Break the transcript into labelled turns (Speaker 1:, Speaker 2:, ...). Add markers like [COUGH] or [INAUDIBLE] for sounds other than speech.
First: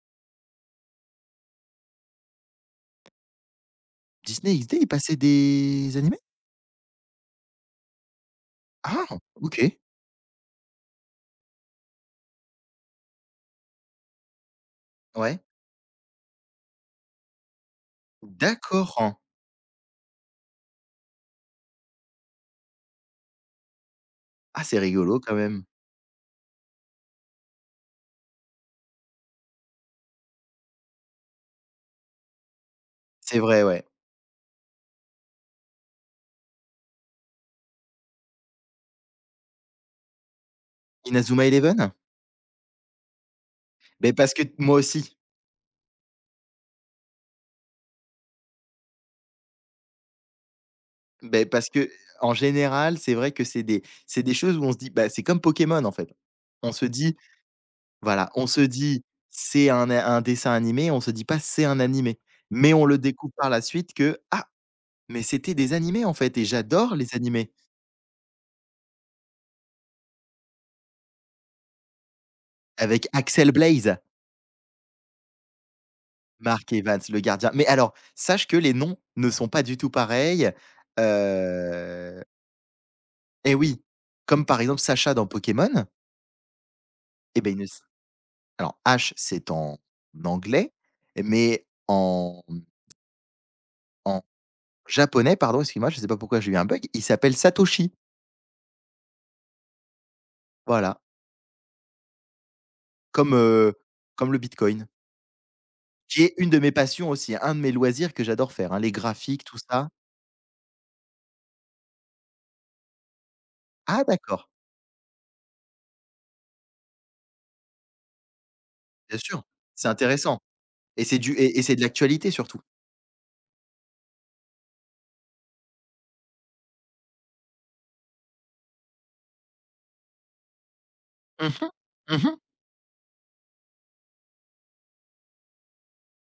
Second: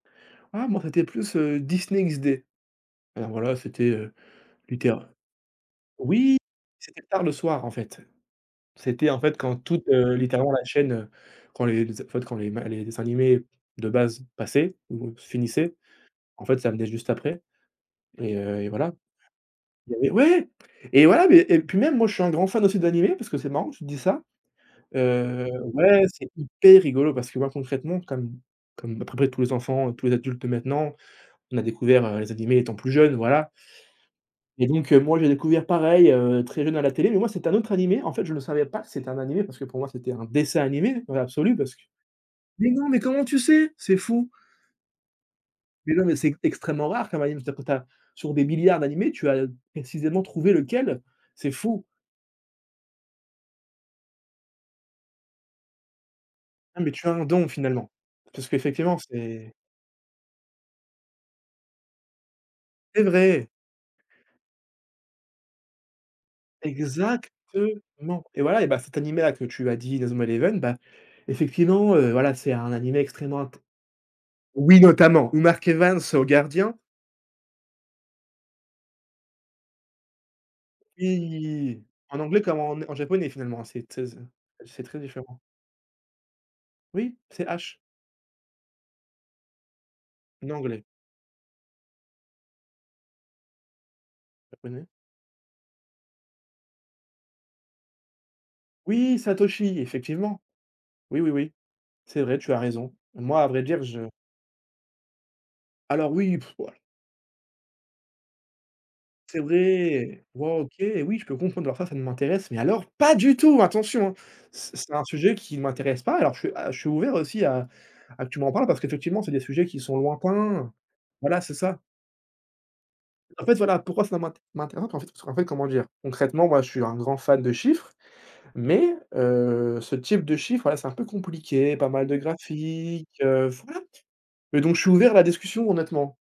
Speaker 1: Ah, moi, c'était plus, heu, Disney XD, alors, voilà, c'était, heu,
Speaker 2: Disney XD, il
Speaker 1: Luther
Speaker 2: passait des animés?
Speaker 1: oui, c'était tard le soir, en fait,
Speaker 2: Ah!
Speaker 1: c'était, en fait, quand
Speaker 2: OK.
Speaker 1: toute, heu, littéralement, la chaîne, heu, quand les les, en fait, quand les ma les dessins animés de base passaient ou
Speaker 2: Ouais.
Speaker 1: finissaient, en fait, ça venait juste après et heu et voilà.
Speaker 2: D'accord.
Speaker 1: Il avait ouais! Et voilà, mais et puis même, moi, je suis un grand fan d'animés parce que c'est marrant que tu te dise ça,
Speaker 2: Ah, c'est rigolo quand
Speaker 1: heu,
Speaker 2: même!
Speaker 1: ouais, c'est hyper rigolo parce que, moi, concrètement, comme comme à peu près tous les enfants, tous les adultes de maintenant, on a découvert, heu, les animés étant plus jeunes,
Speaker 2: C'est
Speaker 1: voilà
Speaker 2: vrai, ouais.
Speaker 1: et donc heu, moi, j'ai découvert pareil, heu, très jeune à la télé mais moi, c'est un autre animé, en fait, je le savais pas que c'était un animé parce que pour moi, c'était un dessin animé, dans
Speaker 2: Inazuma
Speaker 1: l'absolu parce que
Speaker 2: Eleven?
Speaker 1: mais non, mais comment tu sais? C'est
Speaker 2: Mais
Speaker 1: fou!
Speaker 2: parce que moi, aussi.
Speaker 1: Mais non, mais c'est extrêmement rare, quand même, tu as tu as sur des milliards d'animés, tu as précisément trouvé lequel,
Speaker 2: Ben,
Speaker 1: c'est
Speaker 2: parce
Speaker 1: fou!
Speaker 2: qu'en général, c'est vrai que c'est des c'est des choses où on se dit, bah, c'est comme Pokémon, en fait, on
Speaker 1: Ah
Speaker 2: se
Speaker 1: mais tu as
Speaker 2: dit
Speaker 1: un don finalement,
Speaker 2: voilà,
Speaker 1: parce
Speaker 2: on se
Speaker 1: qu'effectivement,
Speaker 2: dit
Speaker 1: c'est
Speaker 2: c'est un é un dessin animé, on se dit pas c'est un animé mais on le
Speaker 1: C'est
Speaker 2: découvre
Speaker 1: vrai!
Speaker 2: par la suite que, ah, mais c'était des animés, en fait et j'adore les
Speaker 1: Exactement
Speaker 2: animés!
Speaker 1: et voilà et bah, cet animé-là que tu as dit, Inazuma Eleven, bah, effectivement, heu, voilà, c'est un animé
Speaker 2: Avec
Speaker 1: extrêmement
Speaker 2: Axel
Speaker 1: inté
Speaker 2: Blaze.
Speaker 1: oui, notamment ou Mark Evans au
Speaker 2: Mark
Speaker 1: gardien.
Speaker 2: Evans, le gardien mais alors, sache que les noms ne sont pas du tout pareils,
Speaker 1: Oui! En
Speaker 2: heu
Speaker 1: anglais comme en en japonais,
Speaker 2: Eh
Speaker 1: finalement,
Speaker 2: oui,
Speaker 1: c'est tézè
Speaker 2: comme par exemple
Speaker 1: c'est très
Speaker 2: Sacha dans
Speaker 1: différent.
Speaker 2: Pokémon.
Speaker 1: Oui,
Speaker 2: Et
Speaker 1: c'est
Speaker 2: beh, il ne
Speaker 1: Ash.
Speaker 2: s' alors Ash c'est en anglais,
Speaker 1: L'anglais.
Speaker 2: mais en en
Speaker 1: Japonais?
Speaker 2: japonais, pardon, excuse-moi, je sais pas pourquoi j'ai eu un bug. Il s'appelle Satoshi.
Speaker 1: Oui! Satoshi effectivement.
Speaker 2: Voilà.
Speaker 1: Oui, oui, oui. C'est vrai, tu as raison.
Speaker 2: Comme,
Speaker 1: Moi, à vrai
Speaker 2: heu,
Speaker 1: dire, je
Speaker 2: comme le Bitcoin
Speaker 1: Alors
Speaker 2: qui est
Speaker 1: oui,
Speaker 2: une
Speaker 1: [BLOWS AIR]
Speaker 2: de mes
Speaker 1: voilà.
Speaker 2: passions aussi, un de mes loisirs que j'adore faire, hein, les
Speaker 1: C'est
Speaker 2: graphiques, tout ça.
Speaker 1: vrai! Wow! OK, oui, je peux comprendre mais alors ça ne m'intéresse mais alors pas du tout,
Speaker 2: Ah!
Speaker 1: attention, hein!
Speaker 2: D'accord.
Speaker 1: C'est c'est un sujet qui m'intéresse pas alors je suis à je suis ouvert aussi à à que tu m'en parles parce
Speaker 2: Bien
Speaker 1: qu'effectivement, c'est des
Speaker 2: sûr,
Speaker 1: sujets qui
Speaker 2: c'est
Speaker 1: sont
Speaker 2: intéressant
Speaker 1: lointains.
Speaker 2: et c'est du
Speaker 1: Voilà, c'est
Speaker 2: et et c'est
Speaker 1: ça.
Speaker 2: de l'actualité surtout.
Speaker 1: En fait, voilà, pourquoi ça m'int m'intéresse pas, parce qu'en fait en fait, comment dire? Concrètement, moi, je suis un grand fan de chiffres, mais heu, ce type de chiffre, voilà, c'est un peu
Speaker 2: Mmh mh,
Speaker 1: compliqué, pas mal de
Speaker 2: mmh mh.
Speaker 1: graphique, heu, voilà et donc je suis ouvert à la discussion, honnêtement.